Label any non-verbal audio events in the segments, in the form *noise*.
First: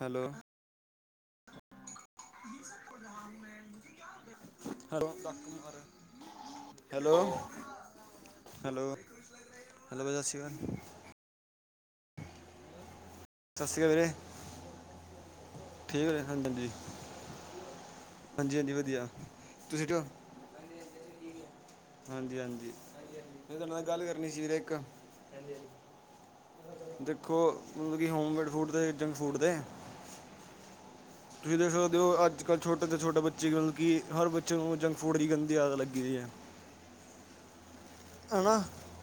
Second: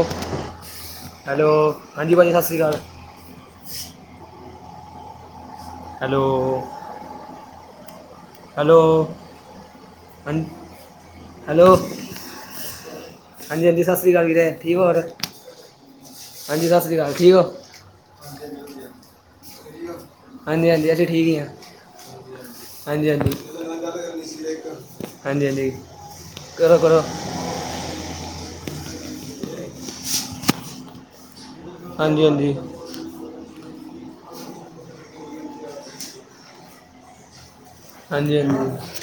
Hello ਹਾਂਜੀ, ਭਾਅ ਜੀ ਸਤਿ ਸ਼੍ਰੀ ਅਕਾਲ *unintelligible* ਹੈਲੋ ਹੈਲੋ ਹੈਲੋ ਹੈਲੋ ਬਾਈ ਸਤਿ ਸ਼੍ਰੀ ਹਜ ਅਕਾਲ ਹੈਲੋ, ਹਾਂਜੀ -ਹਾਂਜੀ ਸਤਿ ਸ਼੍ਰੀ ਅਕਾਲ ਵੀਰੇ ਠੀਕ ਹੋਰ ਠੀਕ ਹੋ, ਹਾਂਜੀ ਹਾਂਜੀ ਸਤਿ ਸ਼੍ਰੀ ਅਕਾਲ ਠੀਕ ਹੋ -ਹਾਂਜੀ ਹਾਂਜੀ ਵਧੀਆ ਤੁਸੀਂ ਠੀ ਹਾਂਜੀ -ਹਾਂਜੀ ਅਸੀਂ ਠੀਕ ਹਾਂ ਹਾਂਜੀ ਹਾਂਜੀ ਹਾਂਜੀ ਮੈਂ ਤੁਹਾਡੇ ਨਾਲ ਗੱਲ ਕਰਨੀ ਸੀ ਵੀਰੇ ਇੱਕ -ਹਾਂਜੀ ਹਾਂਜੀ ਕਰੋ ਕਰੋ ਦੇਖੋ, ਮਤਲਬ ਕਿ ਹੋਮਮੇਡ ਫੂਡ ਦੇ ਜੰਕ ਫੂਡ ਦੇ ਤੁਸੀਂ ਦੇਖ ਸਕਦੇ ਹੋ, ਹਾਂਜੀ ਅੱਜ ਹਾਂਜੀ ਕੱਲ ਛੋਟੇ ਛੋਟ ਤਾਂ ਛੋਟੇ ਬੱਚੇ ਕਿ, ਹਰ ਬੱਚੇ ਨੂੰ ਜੰਕ ਫੂਡ ਦੀ ਗੰਦੀ ਆਦਤ ਲੱਗੀਈ ਹੈ ਹਾਂਜੀ ਹਨਾ, ਹਾਂਜੀ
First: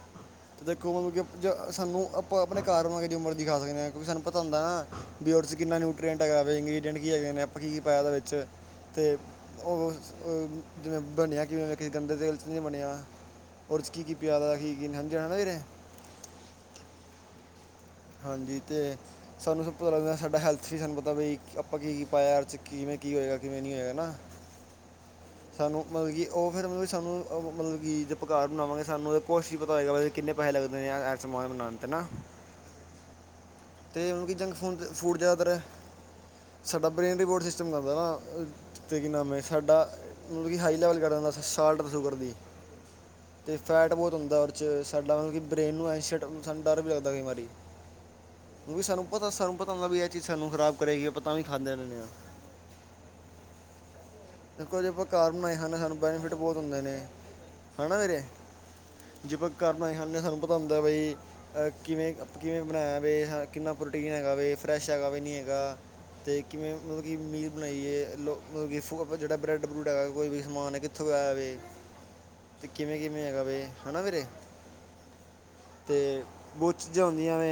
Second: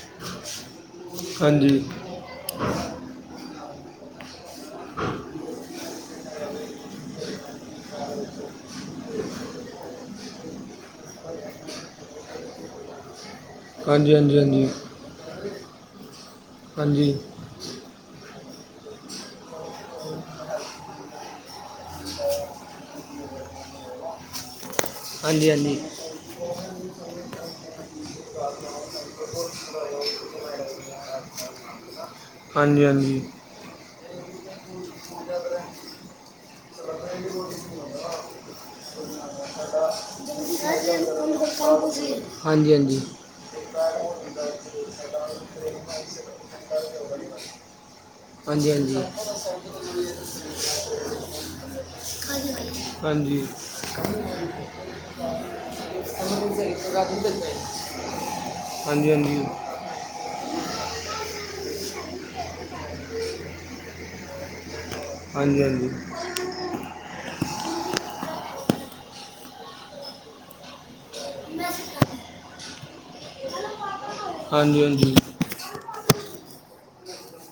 ਦੇਖੋ ਮਤਲਬ ਕਿ ਹਾਂਜੀ ਸਾਨੂੰ ਆਪਾ ਆਪਣੇ ਘਰ ਰਵਾ ਗੇ ਜੋ ਮਰਜ ਦਿਖਾ ਸਕਦੇ ਹਾਂ ਕਿਉ, ਸਾਨੂੰ ਪਤਾ ਹੰਦਾ ਉਦੇ ਚ ਕਿੰਨਾ ਨਿਊਟਰੀਐਂਟ ਹੈਗਾਵੇ ਇੰਗਰੀਡੀਅਂਟ ਕੀ ਹੈਗੇ ਨੇ ਆਪਾਂ ਕੀ ਪਾਇਆ ਉਹਦੇ ਵਿੱਚ ਅਤੇ ਉਹ ਜਿਵੇਂ ਬਣਿਆ ਕਿਵੇਂ, ਕਿਸੇ ਗੰਦੇ ਤੇਲ 'ਚ ਨਹੀਂ ਬਣਿਆ *unintelligible* ੳਦੇ ਚ ਕੀ ਕੀ ਹਾਂਜੀ ਹਾਂਜੀ ਪਿਆ ਦਾ ਹਾਂਜੀ ਕੀ ਕੀ ਨਹੀ ਪਿਆ ਦਾ ਵੀਰੇ ਹਾਂਜੀ ਹਾਂਜੀ ਤੇ ਸਾਨੂੰ ਸਭ ਤੋਂ ਪਤਾ ਲੱਗਦਾ ਸਾਡਾ ਹੈਲਥ ਵੀ ਸਾਨੂੰ ਪਤਾ ਬਾਈ ਆਪਾਂ ਕੀ, ਕੀ ਪਾਇਆ ਕਿਵੇਂ ਕੀ ਹੋਏਗਾ, ਕਿਵੇਂ ਨਹੀਂ ਹੋਏਗਾਾ ਹਾਂਜੀ ਹਾਂਜੀ ਸਾਨੂੰ ਮਤਲਬ ਕਿ ਉਹ ਫਿਰ ਮਤਲਬ ਸਾਨੂੰ ਮਤਲਬ ਕੀ ਪਕਾਰ ਬਣਾਵਾਂਗੇ, ਸਾਨੂੰ ਉਹ ਕੁਛ ਹੀ ਪਤਾ ਹੋਏਗਾ, ਕਿੰਨੇ ਪੈਸੇ ਲੱਗਦੇ ਨੇ ਜਾਂ ਐ ਸਮਾਨ ਬਣਾਉਣ *unintelligible* ਤੇ ਨਾ ਹਾਂਜੀ ਹਾਂਜੀ ਅਤੇ ਮਤਲਬ ਕਿ ਜੰਕ ਫੂਡ- ਫੂਡ ਜ਼ਿਆਦਾਤਰ ਹੈ ਸਾਡਾ ਬ੍ਰੇਨ ਰਿਪੋਰਟ ਸਿਸਟਮ ਕਰਦਾ ਨਾ ਅਤੇ ਕੀ ਨਾਮ ਹੈ ਸਾਡਾ, ਕਿ ਹਾਈ ਹਾਂਜੀ ਲੈਵਲ ਕਰ ਹੁੰਦਾ ਸ਼ਾਲਟ ਸ਼ੂਗਰ ਦੀ ਹਾਂਜੀ -ਹਾਂਜੀ ਅਤੇ ਫੈਟ ਬਹੁਤ ਹੁੰਦਾ, ਉਹਦੇ 'ਚ ਸਾਡਾ ਮਤਲਬ ਕਿ ਬਰੇਨ ਨੂੰ ਐਂਸੀਟ ਸਾਨੂੰ ਡਰ ਵੀ ਲੱਗਦਾ ਕਈ ਵਾਰੀ ਵੀ ਹਾਂਜੀ ਹਾਂਜੀ ਸਾਨੂੰ ਪਤਾ, ਸਾਨੂੰ ਪਤਾ ਹੁੰਦਾ ਵੀ ਇਹ ਚੀਜ਼ ਸਾਨੂੰ ਖਰਾਬ ਕਰੇਗੀ। ਪਤਾ ਵੀ ਖਾਂਦੇ ਰਹਿੰਦੇ ਆ ਹਾਂਜੀ ਦੇਖੋ ਜੇ ਆਪਾਂ ਘਰ ਬਣਾਏ ਹਨ ਹੈ ਨਾ ਵੀਰੇ ਹਾਂਜੀ -ਹਾਂਜੀ ਬਣਾਈ ਖਾਂਦੇ ਹ ਸਾਨੂੰ ਪਤਾ ਹੁੰਦਾ ਬਈ ਕਿਵੇਂ, ਕਿਵੇਂ ਬਣਾਇਆ ਵੇ ਹ ਕਿੰਨਾ ਪ੍ਰੋਟੀਨ ਹੈਗਾ ਵ ਫਰੈਸ਼ ਹੈਗਾ ਵੀ ਨਹੀਂ ਹਾਂਜੀ ਹੈਗਾ ਹਾਂਜੀ ਅਤੇ ਕਿਵੇਂ ਮਤਲਬ ਕਿ ਮੀਦ ਬਣਾਈ ਏ ਲੋ ਮਤਲਬ ਕਿ ਫ ਜਿਹੜਾ ਬਰੈਡ ਬਰੁੱਡ ਹੈਗਾ ਕੋਈ ਵੀ ਸਮਾਨ ਹੈ ਕਿੱਥੋਂ ਆਇਆ ਵੇ। ਤੇ ਕਿਵੇਂ ਕਿਵੇਂ ਹੈਗਾ ਵੇ ਹੈਣਾ ਵੀਰੇ। ਹਾਂਜੀ-ਹਾਂਜੀ। ਅਤੇ ਬਹੁਤ ਚੀਜ਼ਾਂ ਹੁੰਦੀਆਂ ਵੇ।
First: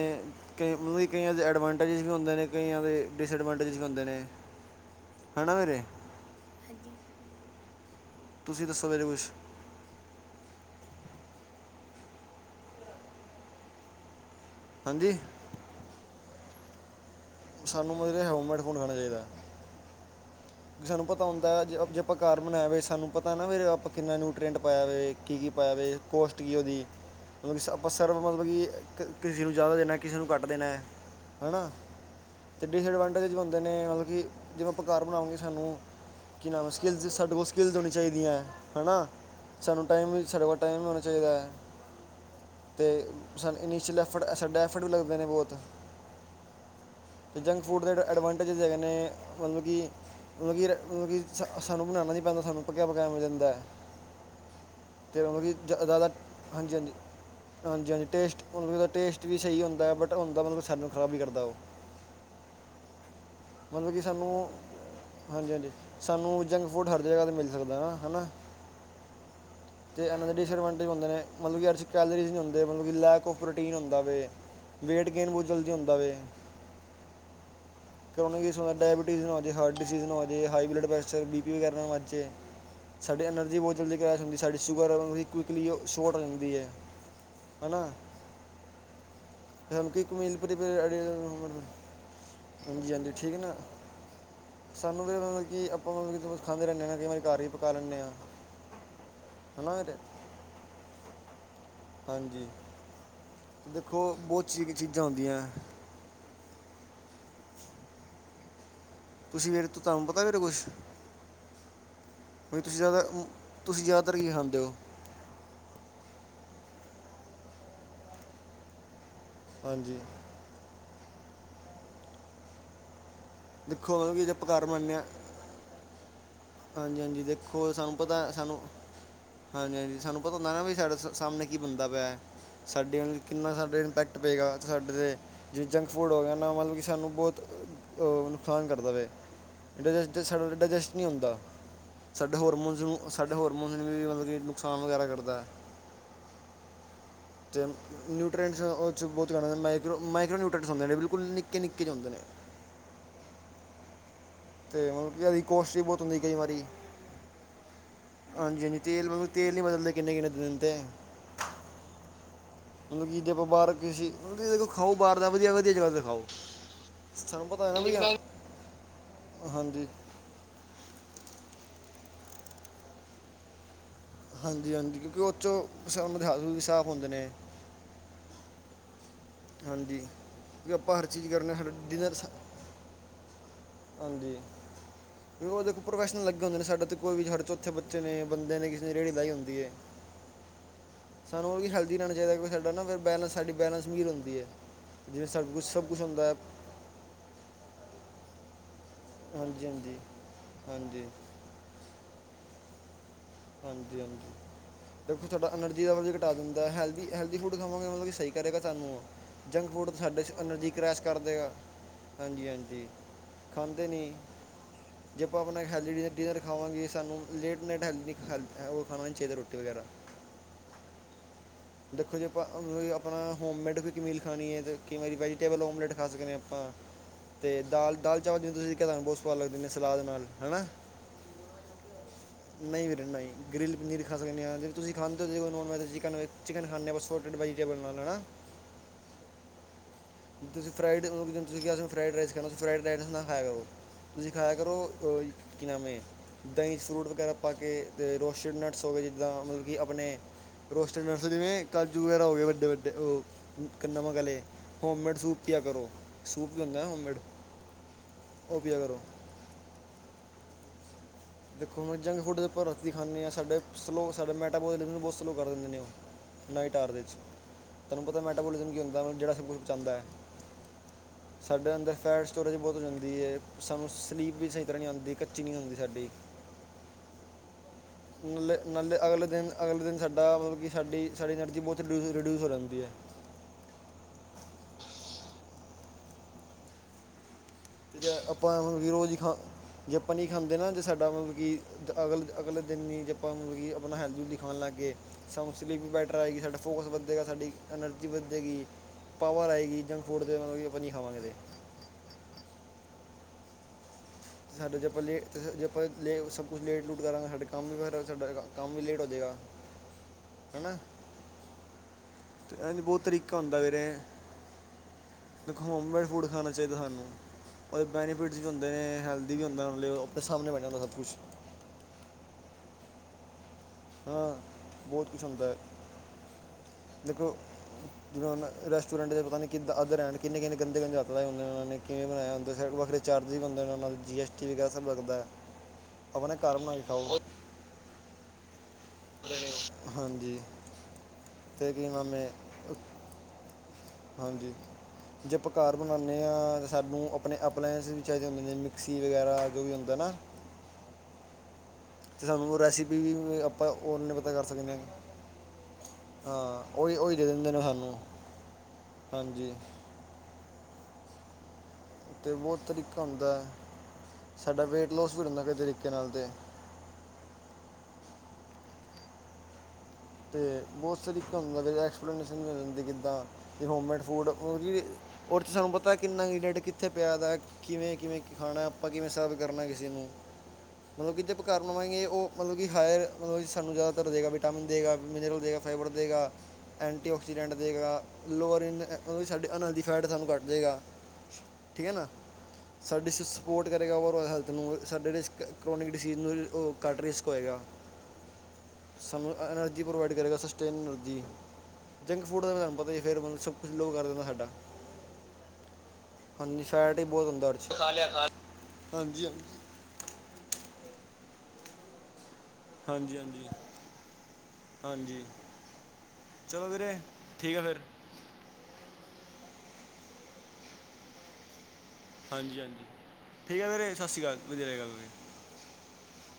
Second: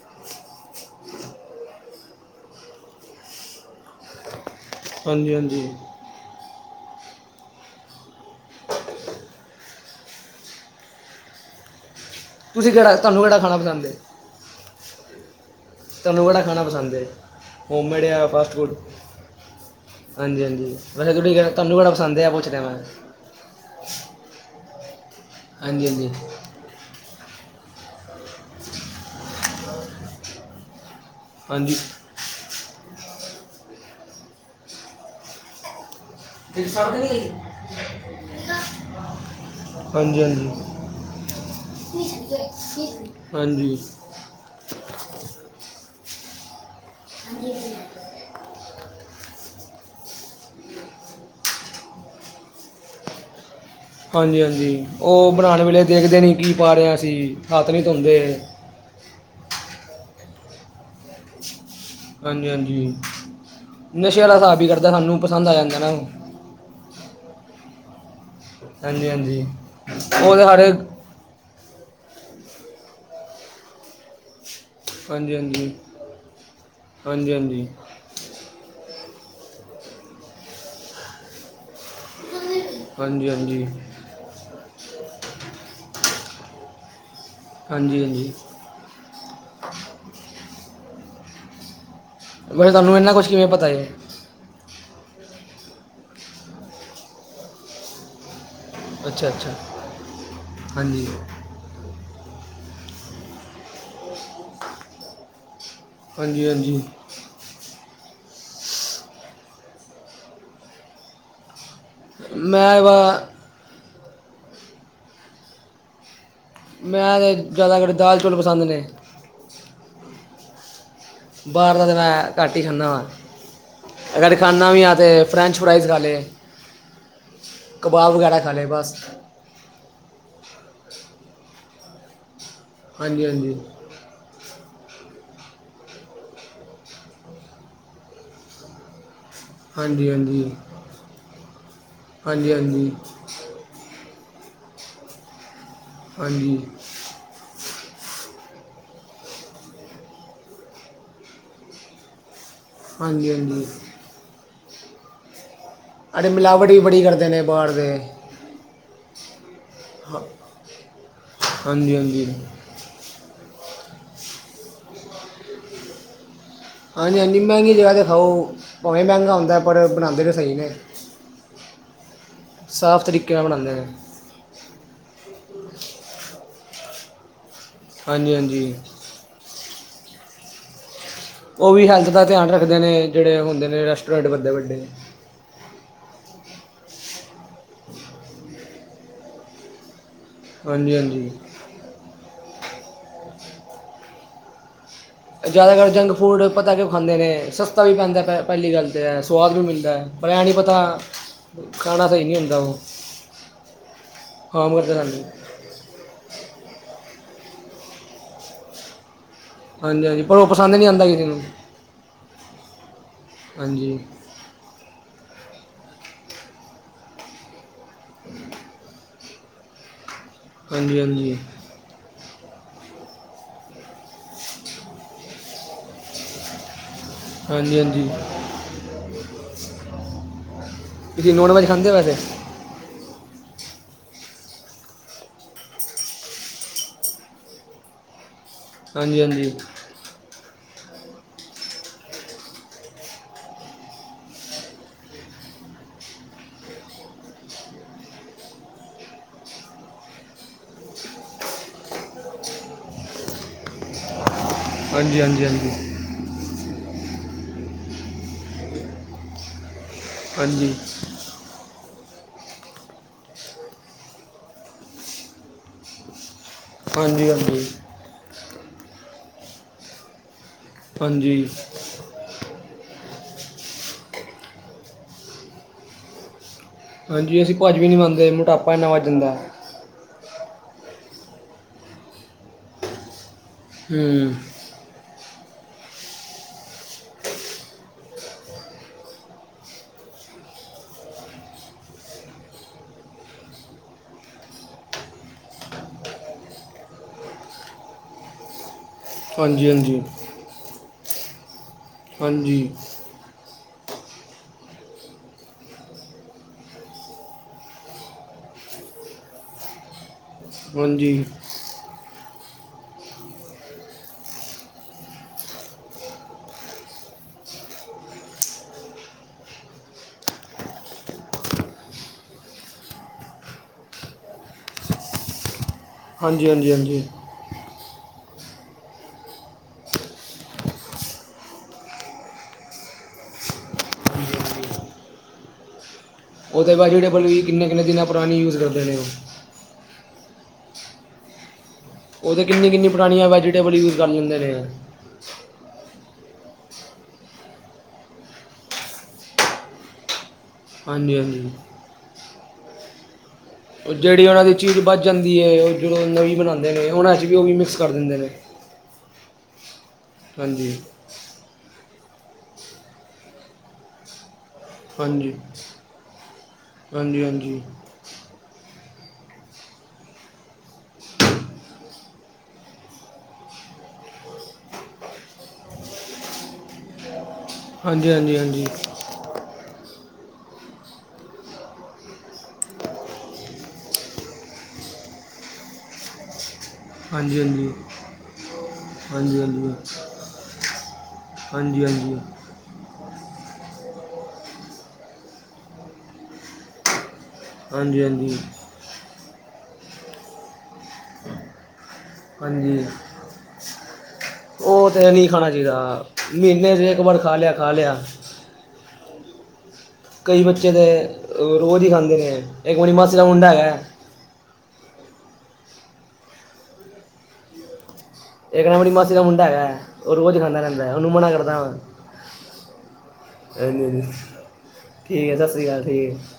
ਕਈ ਮਤਲਬ ਕਿ ਕਈਆਂ ਦੇ ਐਡਵਾਂਟੇਜਿਸ ਵੀ ਹੁੰਦੇ ਨੇ ਕਈਆਂ ਦੇ ਡਿਸਐਡਵਾਂਟੇਜਿਸ ਵੀ ਹੁੰਦੇ ਨੇ। ਹਨਾ ਹਾਂਜੀ-ਹਾਂਜੀ। ਵੀਰੇ ਤੁਸੀਂ ਦੱਸੋ ਵੀਰੇ ਕੁਛ। ਤੁਸੀ ਕਿਹੜਾ ਤੁਹਾਨੂੰ ਕਿਹੜਾ ਖਾਣਾ ਪਸੰਦ ਏ। ਹਾਂਜੀ। ਤੁਹਾਨੂੰ ਕਿਹੜਾ ਖਾਣਾ ਪਸੰਦ ਏ ਸਾਨੂੰ ਹੋਮਮੇਡ ਯਾ ਮਤਲਬ ਫਾਸਟ ਹੋਮਮੇਡ ਫੂਡ, ਫੋਨ ਖਾਣਾ ਚਾਹੀਦਾ ਹਾਂਜੀ। -ਹਾਂਜੀ। ਸਾਨੂੰ ਵੈਸੈ ਪਤਾ ਦੂਜੀ ਗੱਲ ਹੁੰਦਾ ਹੈ, ਤੁਹਾਨੂੰ ਜੇ ਕਿਹੜਾ ਜੇ ਆਪਾਂ ਪਸੰਦ ਏ ਐ ਘਰ ਪੁੱਛ ਰਯਾ ਬਣਾਇਆ ਮੈਂ। ਵੇ ਸਾਨੂੰ ਪਤਾ ਨਾ ਵੀਰ ਆਪਾਂ ਕਿੰਨਾ ਨਿਊਟਰੀਐਂਟ ਪਾਇਆ ਵੇ ਕੀ-ਕੀ ਪਾਇਆ ਹਾਂਜੀ ਵੇ, ਹਾਂਜੀ ਕੋਸਟ ਤੀ ਉਹਦੀ ਮਤਲਬ ਆਪਾਂ ਸ ਸਰਰ ਮਤਲਬ ਕਿ ਕਿਸੇ ਨੂੰ ਜ਼ਿਆਦਾ ਦੇਣਾ ਕਿਸੇ ਨੂੰ ਘੱਟ ਦੇਣਾ। ਹਨਾ ਹਾਂਜੀ ਤੇ ਡਿਸਐਡਵਾਂਟੇਜਸ ਹੁੰਦੇ ਨੇ ਮਤਲਬ ਕਿ ਜਿਵੇਂ ਆਪਾਂ ਘਰ ਬਣਾਉਂਗੇ ਸਾਨੂੰ ਕੀ ਨਾਮ ਅ ਹਾਂਜੀ ਸਕਿੱਲਸ ਹਾਂਜੀ ਸਾਡੇ ਕੋਲ ਸਕਿੱਲਸ ਹੋਣੀ ਚਾਹੀਦੀਆਂ। ਹਣਾ? ਸਾਨੂੰ ਟਾਈਮ ਵੀ ਸਾਡੇ ਹਾਂਜੀ ਕੋਲ ਟਾਈਮ ਵੀ ਹੋਣਾ ਚਾਹੀਦਾ ਹੈ ਤੇ ਸਾਨੂੰ ਇਨੀਸ਼ੀਅਲੀ ਲੈਫ ਫਟ *unintelligible* ਐ ਸਾਡੇ ਐਸੀਡ ਵੀ ਲੱਗਦੇ ਨੇ ਬਹੁਤ। ਤੇ ਜੰਕ ਫੂਡ ਦੇ ਐਡ ਐਡਵਾਂਟੇਜਿ ਦੇ ਦੇਣੇ ਤੁਵਾਨੂ ਕੀਏ ਮਤਲਬ ਕਿ ਮਤਲਬ ਕਿ ਸਾਨੂੰ ਬਣਾਉਣਾ ਨਹੀਂ ਪੈਂਦਾ ਸਾਨੂੰ ਪੱਕਿਆ ਪਕਾਇਆ ਮਿਲ ਜਾਂਦਾ ਹਾਂਜੀ ਹਾਂਜੀ ਉਹ ਮਤਲਬ ਕਿ ਬਣਾਉਣ ਵੇਲੇ ਜ਼ਿਆਦਾ ਦੇਖਦੇ ਨਹੀਂ ਕੀ ਪਾ ਹਾਂਜੀ ਹਾਂਜੀ ਰਹੇ ਅਸੀਂ ਹੱਥ ਨਹੀਂ ਹਾਂਜੀੀ ਹਾਂਜੀ ਧੋਂਦੇ ਟੇਸਟ ਮਤਲਬ ਟੇਸਟ ਵੀ ਸਹੀ ਹੁੰਦਾ ਐ, ਬਟ ਹੁੰਦਾ ਮਤਲਬ ਸਾਨੂੰ ਖਰਾਬ ਵੀ ਕਰਦਾ ਉਹ। ਹਾਂਜੀ-ਹਾਂਜੀ, ਨਸ਼ੇ ਆਲਾ ਸਾਬ ਹੀ ਕਰਦਾ ਸਾਨੂੰ। ਪਸੰਦ ਆ ਹਾਂਜੀ-ਹਾਂਜੀ, ਜਾਂਦਾ ਨਾ ਉਹ। ਸਾਨੂੰ ਜੰਕ ਫੂਡ ਹਰ ਜਗ੍ਹਾ ਤੇ ਮਿਲ ਸਕਦਾ, ਹਨਾ-ਹਨਾ। ਹਾਂਜੀ ਹਾਂਜੀ ਤੇ ਇਹਨਾਂ ਦੇ ਉਹ ਸਾਡੇ ਡਿਸਐਡਵਾਂਟੇਜ ਵੀ ਹੁੰਦੇ ਨੇ। ਮਤਲਬ ਕੀ ਏਦੇ ਚ ਕੈਲਰੀਜ਼ ਨੀ ਹੁੰਦੇ, ਮਤਲਬ ਕਿ ਲੈਕ ਔਫ ਪ੍ਰੋਟੀਨ ਹੁੰਦਾ ਵੇ। ਵੇਟ ਗੇਨ ਹਾਂਜੀ ਬਹੁਤ ਹਾਂਜੀ ਜਲਦੀ ਹੁੰਦਾ ਵੇ। ਹਾਂਜੀ ਹਾਂਜੀ ਕਰੋ ਨਾ ਇਸ ਵਾਰ ਡਾਇਬਟੀਜ਼ ਨਾ ਹੋ ਜੇ, ਹਾਰਟ ਡਿਸੀਜ਼ ਨਾ ਹੋ ਜੇ, high blood pressure, B P ਵਗੈਰਾ ਨਾ ਵੱਧ ਜੇ। ਸਾਡੀ ਹਾਂਜੀ ਹਾਂਜੀ ਐਨਰਜੀ ਹਾਂਜੀ ਬਹੁਤ ਜਲਦੀ ਕਰੈਸ਼ ਹੁੰਦੀ ਐ, ਸਾਡੀ ਸ਼ੂਗਰ ਉਹੀ ਕੁਇੱਕਲੀ ਉਹ ਸ਼ੋਟ ਹੋ ਜਾਂਦੀ ਐ। ਹਨਾ। *inaudible* ਹਾਂਜੀ ਵੈਸੇ ਹਾਂਜੀ ਤੁਹਾਨੂੰ ਹਾਂਜੀ ਇੰਨਾ ਕੁਛ ਠੀਕ ਹੈ ਕਿਵੇਂ ਨਾ ਪਤਾ ਜੇ। ਸਾਨੂੰ ਤੇ ਮਤਲਬ ਕੀ ਆਪਾਂ ਮਤਲਬ ਕਿ ਖਾਂਦੇ ਰਹਿੰਦੇ ਹਾਂ, ਕਈ ਵਾਰੀ ਘਰ ਵੀ ਪਕਾ ਲੈਂਦੇ ਹਾਂ। ਅੱਛਾ-ਅੱਛਾ, ਹਨਾ ਵੀਰੇ ਹਾਂਜੀ। ਹਾਂਜੀ। ਦੇਖੋ, ਬਹੁਤ ਚੀਕ ਚੀਜ਼ਾਂ ਹੁੰਦੀਆਂ। ਹਾਂਜੀ-ਹਾਂਜੀ। ਤੁਸੀਂ ਵੇੜੇ ਤੋਂ ਤੁਹਾਨੂੰ ਪਤਾ ਫੇਰ ਕੁਛ ਵੀਰ, ਤੁਸੀਂ ਮੈਂ ਵਾ ਜ਼ਿਆਦਾ ਮ ਤੁਸੀਂ ਜ਼ਿਆਦਾਤਰ ਕੀ ਖਾਂਦੇ ਹੋ। ਮੈਂ ਤੇ ਜ਼ਿਆਦਾਤਰ ਦਾਲ ਚੋਲ ਪਸੰਦ ਨੇ। ਹਾਂਜੀ। ਬਾਹਰ ਦਾ ਤਾਂ ਮੈਂ ਘੱਟ ਹੀ ਖਾਣਾ ਵਾਂ, ਦੇਖੋ ਮਤਲਬ ਕਿ ਜੇ ਅਗਰ ਆਪਾਂ ਘਰ ਖਾਨਾਂ ਵੀ ਆਂ ਤੇ ਫਰੈਂਚ ਫਰਾਈਜ਼ ਖਾ ਲੇ। ਹਾਂਜੀ-ਹਾਂਜੀ, ਦੇਖੋ ਇਹ ਸਾਨੂੰ ਪਤਾ, ਖਾ ਸਾਨੂੰ ਲਏ ਬਸ ਹਾਂਜੀ-ਹਾਂਜੀ, ਸਾਨੂੰ ਪਤਾ ਹੁੰਦਾ ਨਾ ਵੀ ਸਾਡੇ ਸ ਸਾਹਮਣੇ ਕੀ ਬਣਦਾ ਪਿਆ, ਸਾਡਿਆਂ ਨੂੰ ਹਾਂਜੀ ਹਾਂਜੀ ਕਿੰਨਾ ਸਾਡੇ ਇੰਪੈਕਟ ਪਏਗਾ ਛੱਡ ਦੇ। ਜੇ ਜੰਕ ਫੂਡ ਹੋ ਗਿਆ ਨਾ, ਮਤਲਬ ਕਿ ਸਾਨੂੰ ਬਹੁਤ ਨੁਕਸਾਨ ਕਰਦਾ ਵੇ। ਹਾਂਜੀ ਡਾਇਜਸ ਸਾਡਾ ਹਾਂਜੀ ਡਾਇਜਸਟ ਨਹੀਂ ਹੁੰਦਾ। ਸਾਡੇ ਹਾਂਜੀ ਹੋਰਮੋਨਸ ਹਾਂਜੀ ਨੂੰ, ਸਾਡੇ ਹੋਰਮੋਨਸ ਨੂੰ ਵੀ ਮਤਲਬ ਕਿ ਨੁਕਸਾਨ ਵਗੈਰਾ ਕਰਦਾ। ਹਾਂਜੀ। ਟਿਮ ਨਿਊਟਰੈਂਟਸ ਉਹ ਚ ਬਹੁਤ ਘੱਟ ਹੁੰਦੇ ਨੇ, ਮਾਈਕਰੋ- ਮਾਈਕਰੋ ਨਿਊਟਰੈਂਟਸ ਹੁੰਦੇ ਨੇ, ਬਿਲਕੁਲ ਨਿੱਕੇ- ਨਿੱਕੇ ਜੇ ਹੁੰਦੇ ਨੇ। ਹਾਂਜੀ- ਹਾਂਜੀ। ਤੇ ਮਤਲਬ ਕਿ ਇਹਦੀ ਕੋਸਟ ਵੀ ਬੋਤ ਅਰੇ ਮਿਲਾਵਟ ਈ ਬੜੀ ਕਰਦੇ ਨੇ ਬਾਹਰ ਦੇ। ਹਾਂਜੀ- ਹਾਂਜੀ, ਤੇਲ ਮਤਲਬ ਤੇਲ ਨੀ ਬਦਲਦੇ, ਕਿੰਨੇ- ਹਾਂ- ਕਿੰਨੇ ਦਿਨ ਤੇ। ਹਾਂਜੀ- ਹਾਂਜੀ। ਮਤਲਬ ਕਿ ਜੇ ਆਪਾਂ ਬਾਹਰ ਕਿਸੇ ਮਤਲਬ ਜਦੋਂ ਖਾਓ ਬਾਹਰ ਦਾ, ਵਧੀਆ- ਵਧੀਆ ਜਗ੍ਹਾਂ ਦਾ ਖਾਓ। ਹਾਂਜੀ -ਹਾਂਜੀ, ਸਾਨੂੰ ਪਤਾ ਹੈ ਮਹਿੰਗੀ ਨਾ ਜਗ੍ਹਾਂ ਵੀ ਤੇ ਹਾਂ- ਖਾਓ, ਭਾਵੇਂ ਮਹਿੰਗਾ ਹੁੰਦਾ, ਪਰ ਹਾਂਜੀ ਬਣਾਦੇ ਤੇ ਸਹੀ ਨੇ। ਸਾਫ ਤਰੀਕੇ ਨਾਲ ਬਣਾਦੇ ਨੇ। ਹਾਂਜੀ-ਹਾਂਜੀ, ਕਿਉਂਕਿ ਉਹ ਚੋਂ ਕਿਚਨ ਹੱਥ ਹੁੱਥ ਸਾਫ ਹੁੰਦੇ ਨੇ। ਹਾਂਜੀ- ਹਾਂਜੀ। ਹਾਂਜੀ। ਵੀ ਆਪਾਂ ਹਰ ਚੀਜ਼ ਕਰਨਾ ਉਹ ਵੀ ਹੈਲਥ ਦਾ ਧਿਆਨ ਰੱਖਦੇ ਨੇ, ਜਿਹੜੇ ਹੁੰਦੇ ਨੇ ਰੈਸਟੋਰੈਂਟ ਵੱਡੇ- ਵੱਡੇ। ਫਿਰ ਉਹ ਦੇਖੋ ਕੋ ਪ੍ਰੋਫੈਸ਼ਨਲ ਲੱਗੇ ਹੁੰਦੇ ਨੇ, ਸਾਡੇ ਤੇ ਕੋਈ ਵੀ ਸਾਡੇ ਹਰ ਚੌਥੇ ਬੱਚੇ ਨੇ, ਬੰਦੇ ਨੇ, ਕਿਸੇ ਨੇ ਰੇਹੜੀ ਲਾਈ ਹੁੰਦੀ ਏ। ਹਾਂਜੀ ਹਾਂਜੀ *unintelligible* ਸਾਨੂੰ ਉਹ ਕਿ ਹੈਲਦੀ ਰਹਿਣਾ ਚਾਹੀਦਾ, ਕਿਉਂਕਿ ਸਾਡਾ ਨਾ ਫਿਰ ਬੈੈਲੈਂਸ, ਸਾਡੀ ਬੈਲੈਂਸ ਮੀਲ ਹੁੰਦੀ ਐ। ਜ਼ਿਆਦਾਕਰ ਜੰਕ ਫੂਡ, ਪਤਾ ਕੇ ਖਾਂਦੇ ਨੇ, ਸਸਤਾ ਵੀ ਪੈਂਦਾ ਪਹਿਲੀ ਗੱਲ ਤੇ ਐਹ, ਸੁਆਦ ਵੀ ਹਾਂਜੀ ਹਾਂਜੀ ਮਿਲਦੈ, ਪਰ ਐ ਨੀ ਪਤਾ ਹਾਂਜੀ ਖਾਣਾ ਸਈ ਨੀ ਹੁੰਦਾ ਉਹ। ਹਾਂਜੀ- ਹਾਂਜੀ, ਹਾਰਮ ਕਰਦੇ ਸਾਨੂੰ ਦੇਖੋ ਥੋਡਾ ਐਨਰਜੀ ਦਾ ਵਜ਼ਨ ਘਟਾ ਦਿੰਦਾ, ਹੈਲਦੀ- ਹੈਲਦੀ ਫੂਡ ਖਾਵਾਂਗੇ ਮਤਲਬ ਕਿ ਸਹੀ ਕਰੇਗਾ ਸਾਨੂੰ। ਜੰਕ ਫੂਡ ਹਾਂਜੀ ਹਾਂਜੀ ਸਾਡੇ 'ਚ ਪਰ ਉਹ ਐਨਰਜੀ ਪਸੰਦ ਨਹੀਂ ਕਰੈਸ਼ ਆਉਂਦਾ ਕਰ ਕਿਸੇ ਨੂੰ ਦੇਵੇਗਾ। ਹਾਂਜੀ- ਹਾਂਜੀ। ਖਾਂਦੇ ਹਾਂਜੀ ਨੀ, ਜੇ ਆਪਾਂ ਆਪਣਾ ਹੈਲਦੀ ਡਿਨ ਡੀਯਰ ਖਾਵਾਂਗੇ ਸਾਨੂੰ late night healthy health ਉਹ ਖਾਣਾ ਨਹੀ ਚਾਹੀਦਾ ਰੋਟੀ ਵਗੈਰਾ। ਹਾਂਜੀ- ਹਾਂਜੀ। ਦੇਖੋ ਜੀ ਆਪਾਂ ਆਪਣਾ ਹੋਮੇਡ ਕੋਈ ਕ ਮਮੀਲ ਖਾਣੀ ਹੈ ਅਤੇ ਕਈ ਵਾਰੀ ਵੈਜੀਟੇਬਲ ਹੋਮਲੇਟ ਖਾ ਸਕਦੇ ਹਾਂ *unintelligible* ਹਾਂ, ਤੇ ਹਾਂਜੀ ਦਾਲ- ਹਾਂਜੀ ਦਾਲ ਚਾਵਲ ਜਿਵੇਂ ਤੁਸੀ ਕਰਾ ਨੂੰ ਬਹੁਤ ਸਵਾਦ ਲੱਗਦੇ ਨੇ ਸਲਾਦ ਨਾਲ ਹਨਾ। ਤੁਸੀ ਨੋਨ ਵੈਜ ਖਾਂਦੇ ਹੋ ਵੈਸੇ? ਨਹੀਂ ਵ ਕੇ ਨਹੀ ਗਰਿਲ ਪਨੀਰ ਖਾ ਸਕਣੇ ਆ। ਜਿਵੇ ਤੁਸੀਂ ਖਾਂਦੇ ਹੋ ਜਿਵੇ ਨੋਨ ਵੈਜ ਚਿਕਨ- ਚਿਕਨ ਖਾਂਦੇ ਆਪਾਂ ਸੋਟਡ ਵੈਜੀਟੇਬਲ ਨਾਲ ਹੈ ਨਾ। *unintelligible* *unintelligible* ਹਾਂਜੀ- ਹਾਂਜੀ। ਤੁਸੀਂ ਫਰਾਈਡ ਜ ਤੁਸੀਂ ਅ ਫਰਾਈਡ ਰਾਈਸ ਖਾਣਾ ਤੁਸੀ ਫਰਾਈਡ ਰਾਈਸ ਨਾ ਖਾਇਆ ਕਰੋ *unintelligible* ਤੁਸੀਂ ਖਾਇਆ ਕਰੋ ਉ ਕੀ ਨਾਮ ਏ, ਦਹੀਂ ਚ ਫਰੂਟ ਵਗੈਰਾ ਪਾ ਕੇ। ਤੇ ਰੋਸ਼ਟਡ ਨਟਸ ਹੋ ਗਏ ਜਿੱਦਾਂ ਮਤਲਬ ਕਿ ਆਪਣੇ ਰੋਸਟਡ ਨਰਸਰੀ ਨਈ ਕਾਜੂ ਵਗੈਰਾ ਗਏ ਵੱਡੇ- ਵੱਡੇ ਉਹ ਕ ਨਮਕ ਆਲੇ। ਹੋਮਮੇਡ ਹਾਂਜੀ ਸੂਪ ਹਾਂਜੀ ਪਿਆ ਕਰੋ। ਹਾਂਜੀ ਸੂਪ ਵੀ ਹੁੰਦਾ ਏ ਹੋਮਮੇਡ, ਉਹ ਪਿਆ ਕਰੋ। ਹਾਂਜੀ। ਦੇਖੋ ਵ ਜੰਗ ਫੂਡ ਦੇ ਉਪਰ ਦਿਖਾਣੇ ਆਂ ਸਾਡੇ ਸਲੋ ਸਾਡਾ ਮੈਟਾਬੋਲਿਜਮ ਨੂੰ ਬਹੁਤ ਸਲੋ ਕਰ ਦਿੰਦੇ ਨੇ ਉਹ। ਨਾਈਟ ਆਰ ਵਿੱਚ, ਹਾਂਜੀ ਹਾਂਜੀ ਤੈਨੂੰ ਪਤਾ ਮੈਟਾਬੋਲੀਜ਼ਮ ਕੀ ਹੁੰਦਾ ਜਿਹੜਾ ਸਬ ਕੁਜ ਪਚਾਂਦਾ। ਹਾਂਜੀ ਸਾਡੇ ਅੰਦਰ ਫੈਟਸ *unintelligible* ਬਹੁਤ ਹੋ ਜਾਂਦੀ ਏ ਸਾਨੂੰ ਸਲੀਪ ਵੀ ਸਹੀ ਤਰ੍ਹਾਂ ਨਹੀਂ ਆਂਦੀ ਕੱਚੀ ਨੀਂਦ ਹੁੰਦੀ ਸਾਡੀ। ਹਾਂਜੀ। ਅਸੀ ਭੱਜ ਵੀ ਨੀ ਮੰਨਦੇ ਨਾਲੇ ਮੋਟਾਪਾ ਇੰਨਾ ਨਾਲੇ ਵੱਦ ਅਗਲੇ ਜਾਂਦੈ। ਦਿਨ ਅਗਲੇ ਦਿਨ ਸਾਡਾ ਮਤਲਬ ਕਿ ਸਾਡੀ ਸਾਰੀ ਅਨਰਜੀ ਬਹੁਤ ਰਡਿਊਜ- ਰਡਿਊਜ਼ ਹੋ ਜਾਂਦੀ ਏ। ਹਮ। ਜੇ ਆਪਾਂ ਮਤਲਬ ਕਿ ਰੋਜ਼ ਹੀ ਖਾਂ ਜੇ ਆਪਾਂ ਨਹੀਂ ਖਾਂਦੇ ਨਾ ਤੇ ਸਾਡਾ ਮਤਲਬ ਕਿ ਅਗਲ- ਅਗਲੇ ਦਿਨ ਹੀ ਜੇ ਆਪਾਂ ਮਤਲਬ ਕਿ ਆਪਣਾ ਹੈਲਦੀ ਹੂਲਦੀ ਖਾਣ ਲੱਗ ਗਏ। ਸਾਨੂੰ ਸਲਿਪ ਵੀ ਬੈਟਰ ਆਏਗੀ। ਸਾਡਾ ਫੋਕਸ ਵਧੇਗਾ, ਸਾਡੀ ਅਨਰਜੀ ਵਧੇਗੀ। ਪਾਵਰ ਹਾਂਜੀ ਆਏਗੀ ਹਾਂਜੀ ਜੰਕ ਫੂਡ ਜੇ ਮਤਲਬ ਕਿ ਆਪਾਂ ਨੀ ਖਾਵਗੇ ਤੇ। ਹਾਂਜੀ। ਸਾਡਾ ਜੇ ਆਪਾਂ ਲੇ, ਜੇ ਆਪਾਂ ਲੇ ਸਬ ਕੁਛ ਲੇਟ-ਲੂਟ ਕਰਾਂਗੇ ਸਾਡਾ ਕੰਮ ਵੀ ਫੇਰ ਸਾਡਾ ਕੰਮ ਵੀ ਲੇਟ ਹੋ ਜੇਗਾ। *unintelligible* ਹਾਂਜੀ। ਐ ਬਹੁਤ ਤਰੀਕਾ ਹੁੰਦਾ ਵੀੇਰੇ ਮਖ ਹੋਮਮੇਡ ਫੂਡ ਖਾਣਾ ਚਾਹੀਦਾ ਸਾਨੂੰ ਓਦੇ ਬੈਨੀਫਿਟਸ ਵੀ ਹੁੰਦੇ ਨੇ, ਹੈਲਦੀ ਵੀ ਹੋਂਦੈ ਨੇ ਤੇ ਆਪਨੇ ਸਾਮਨੇ ਬਣੇਆ ਹੂੰਦਾ ਸਬ ਕੁਛ। ਹਾਂ ਬਹੁਤ ਕੁਛ ਹੁੰਦਾ ਹੈ। ਹਾਂਜੀ ਹਾਂਜੀ ਹਾਂਜੀ। ਜਦ ਰੈਸਟੋਰੈਂਟ ਚ ਪਤਾ ਨਹੀਂ ਕਿਦਾ ਅਦਰ ਰਹਿਣ ਕਿਹਨੇ ਕਿੰਨੇ ਗੰਦੇ ਗੰਦੇ ਹੱਥ ਲਾਏ ਹੁੰਦੇ ਨੇ ਉਹਨਾਂ ਨੇ ਕਿਵੇਂ ਬਣਾਇਆ ਹੁੰਦਾ, ਸਿਰਫ਼ ਵੱਖਰੇ ਚਾਰਜੀ ਬਨਦੇ ਨੇ ਓਨਾਂ ਨਾਲ, ਜੀ ਐਸ ਟੀ ਵਗੈਰਾ ਸਬ ਲੱਗਦੈ। ਓਤਾ ਵੈਜੀਟੇਬਲ ਵੀ ਕਿੰਨੇ-ਕਿੰਨੇ ਦਿਨਾਂ ਪਰਾਨੀ ਯੂਜ਼ ਕਰਦੇ ਨੇ ਓ। ਹਾਂਜੀ। ਦੇਖ ਨਾ ਮੈਂ ਉਹਦੇ ਕਿੰਨੀ ਕਿੰਨੀ ਪੁਰਾਣੀਆਂ ਵੈਜੀਟੇਬਲ ਯੂਜ਼ ਕਰ ਲੈਂਦੇ ਹਾਂਜੀ ਨੇ ਜੇ ਆਪਾਂ ਘਾਰ ਬਨਾਂਨੇ ਆਂ, ਤਾਂ ਸਾਨੂੰ ਅਪਨੇ ਆਪਣੇ ਵਾਸੇ ਵੀ ਚਾਈਦੇ ਹੁੰਦੇ ਨੇ ਮਿਕਸੀ ਵਗੈਰਾ ਜੋ ਵੀ ਹੋਂਦਾ ਨਾ। ਹਾਂਜੀ ਹਾਂਜੀ ਤੇ ਸਾਨੂੰ ਓ ਰੈਸਪੀ ਵੀ ਆਪਾਂ ਉਹ ਓਨਲਾਈਨ ਜਿਹੜੀ ਪਤਾ ਕਾਰ ਉਹਨਾਂ ਦੀ ਸਕਨੇ ਚੀਜ਼ ਬਚ ਜਾਂਦੀ ਹੈ ਉਹ ਜਦੋਂ ਆ, ਨਵੀਂ ਹਾਂ ਬਣਾਉਂਦੇ ਨੇ ਉਹਨਾਂ ਓਈ-ਓਈ 'ਚ ਦੇ ਵੀ ਉਹ ਦਿੰਦੇ ਵੀ ਨੇ ਮਿਕਸ ਕਰ ਸਾਨੂੰ। ਦਿੰਦੇ ਨੇ ਹਾਂਜੀ। ਹਾਂਜੀ। ਤੇ ਬੋਤ ਤਰੀਕਾ ਹੁੰਦੈ, ਸਾਡਾ ਵੇਟ ਲੋਸ ਵੀ *unintelligible* ਕਿਸੇ ਤਰੀਕੇ ਨਾਲ ਤੇ। ਹਾਂਜੀ-ਹਾਂਜੀ। ਅਤੇ ਬਹੁਤ ਸਾਰੀ ਕਮ ਦੇ ਐਕਸਪਲੇਨੇਸ਼ਨ ਮਿਲ ਜਾਂਦੀ ਕਿੱਦਾਂ। ਅਤੇ ਹੋਮਮੇਡ ਫੂਡ ਉਹ 'ਚ ਤੁਹਾਨੂੰ ਪਤਾ ਕਿੰਨਾ ਕੁ ਰੇਟ ਕਿੱਥੇ ਪਿਆ ਹੈ੍ਹ ਵਾ। ਹਾਂਜੀ ਕਿਵੇਂ-ਕਿਵੇਂ ਹਾਂਜੀ ਖਾਣਾ ਹਾਂਜੀ ਆਪਾਂ, ਕਿਵੇਂ ਸਰਵ ਕਰਨਾ ਕਿਸੇ ਨੂੰ। ਮਤਲਬ *unintelligible* ਕਰ ਲਵਾਂਗੇ। ਉਹ ਮਤਲਬ ਕਿ ਹਾਇਰ ਮਤਲਬ ਸਾਨੂੰ ਜ਼ਿਆਦਾਤਰ ਦੇਗਾ ਵਿਟਾਮਿਨ ਦੇਗਾ ਮਿਨਰਲ ਦੇਗਾ, ਫਾਈਬਰ ਦੇਗਾ। ਐਂਟੀਆਕਸੀਡੈਂਟ ਹਾਂਜੀ ਦੇਗਾ, ਲੋ ਰੀਨ ਓ ਹਾਂਜੀ ਸਾਡੇ ਅਨੈਰਜੀ ਫੈਟ ਸਾਨੂੰ ਘੱਟ ਦੇਗਾ। ਹਾਂਜੀ-ਹਾਂਜੀ। ਸਾਡੇ ਸ, ਸ ਸਪੋਟ ਕਰੇਗਾ ਓਵਰ ਔਲ ਹੈਲਥ ਨੂੰ, ਸਾਡੇ ਜ ਕਰੋਨਿਕ ਡਿਸੀਜ਼ ਨੂੰ ਓ ਅ ਘਾੱਟ ਰਿਸਕ ਹੋਏਗਾ, ਹਾਂਜੀ ਹਾਂਜੀ ਸਾਨੂੰ ਐਨਰਜੀ ਪ੍ਰੋਵਾਈਡ ਕਰੇਗਾ ਸਸਟੇਨ ਐਨਰਜੀ। ਜੰਕ ਫੂਡ ਦਾ ਵੀ ਤੁਹਾਨੂੰ ਹਾਂਜੀ ਪਤਾ ਹੀ ਫਿਰ ਮਤਲਬ ਸਭ ਕੁਛ ਲੋਹ ਕਰ ਦਿੰਦਾ ਸਾਡਾ ਉਹ ਤੇ ਨਹੀਂ ਖਾਣਾ ਚਾਹੀਦਾ ਹਾਂਜੀ ਮਹੀਨੇ 'ਚ ਫੈਟ ਇੱਕ ਹੀ ਵਾਰ ਬਹੁਤ ਖਾ ਹੁੰਦਾ ਲਿਆ ੳਦੇ ਖਾ ਚ ਲਿਆ ਖਾਲਿਆ ਖ *unintelligible* ਹਾਂਜੀ ਕਈ ਬੱਚੇ ਤਾਂ ਰੋਜ਼ ਹੀ ਖਾਂਦੇ ਨੇ। ਇੱਕ ਮੇਰੀ ਮਾਸੀ ਦਾ ਹਾਂਜੀ-ਹਾਂਜੀ। ਮੁੰਡਾ ਹੈਗਾ ਹੈ, ਹਾਂਜੀ ਚਲੋ ਵੀਰੇ ਠੀਕ ਹੈ ਫਿਰ ਇਹ ਨਾ ਮੇਰੀ ਮਾਸੀ ਦਾ ਮੁੰਡਾ ਹੈਗਾ ਉਹ ਰੋਜ਼ ਖਾਂਦਾ ਰਹਿੰਦਾ ਹੈ ਉਹਨੂੰ ਮਨਾ ਕਰਦਾ ਵਾ ਹਾਂਜੀ ਹਾਂਜੀ ਠੀਕ ਹੈ ਹਾਂਜੀ ਵੀਰੇ ਹਾਂਜੀ ਸਤਿ ਸ਼੍ਰੀ ਅਕਾਲ ਵਧੀਆ ਰਹੇਗਾ ਵੀਰੇ ਠੀਕ ਹੈ ਸਤਿ ਸ੍ਰੀ ਅਕਾਲ ਠੀਕ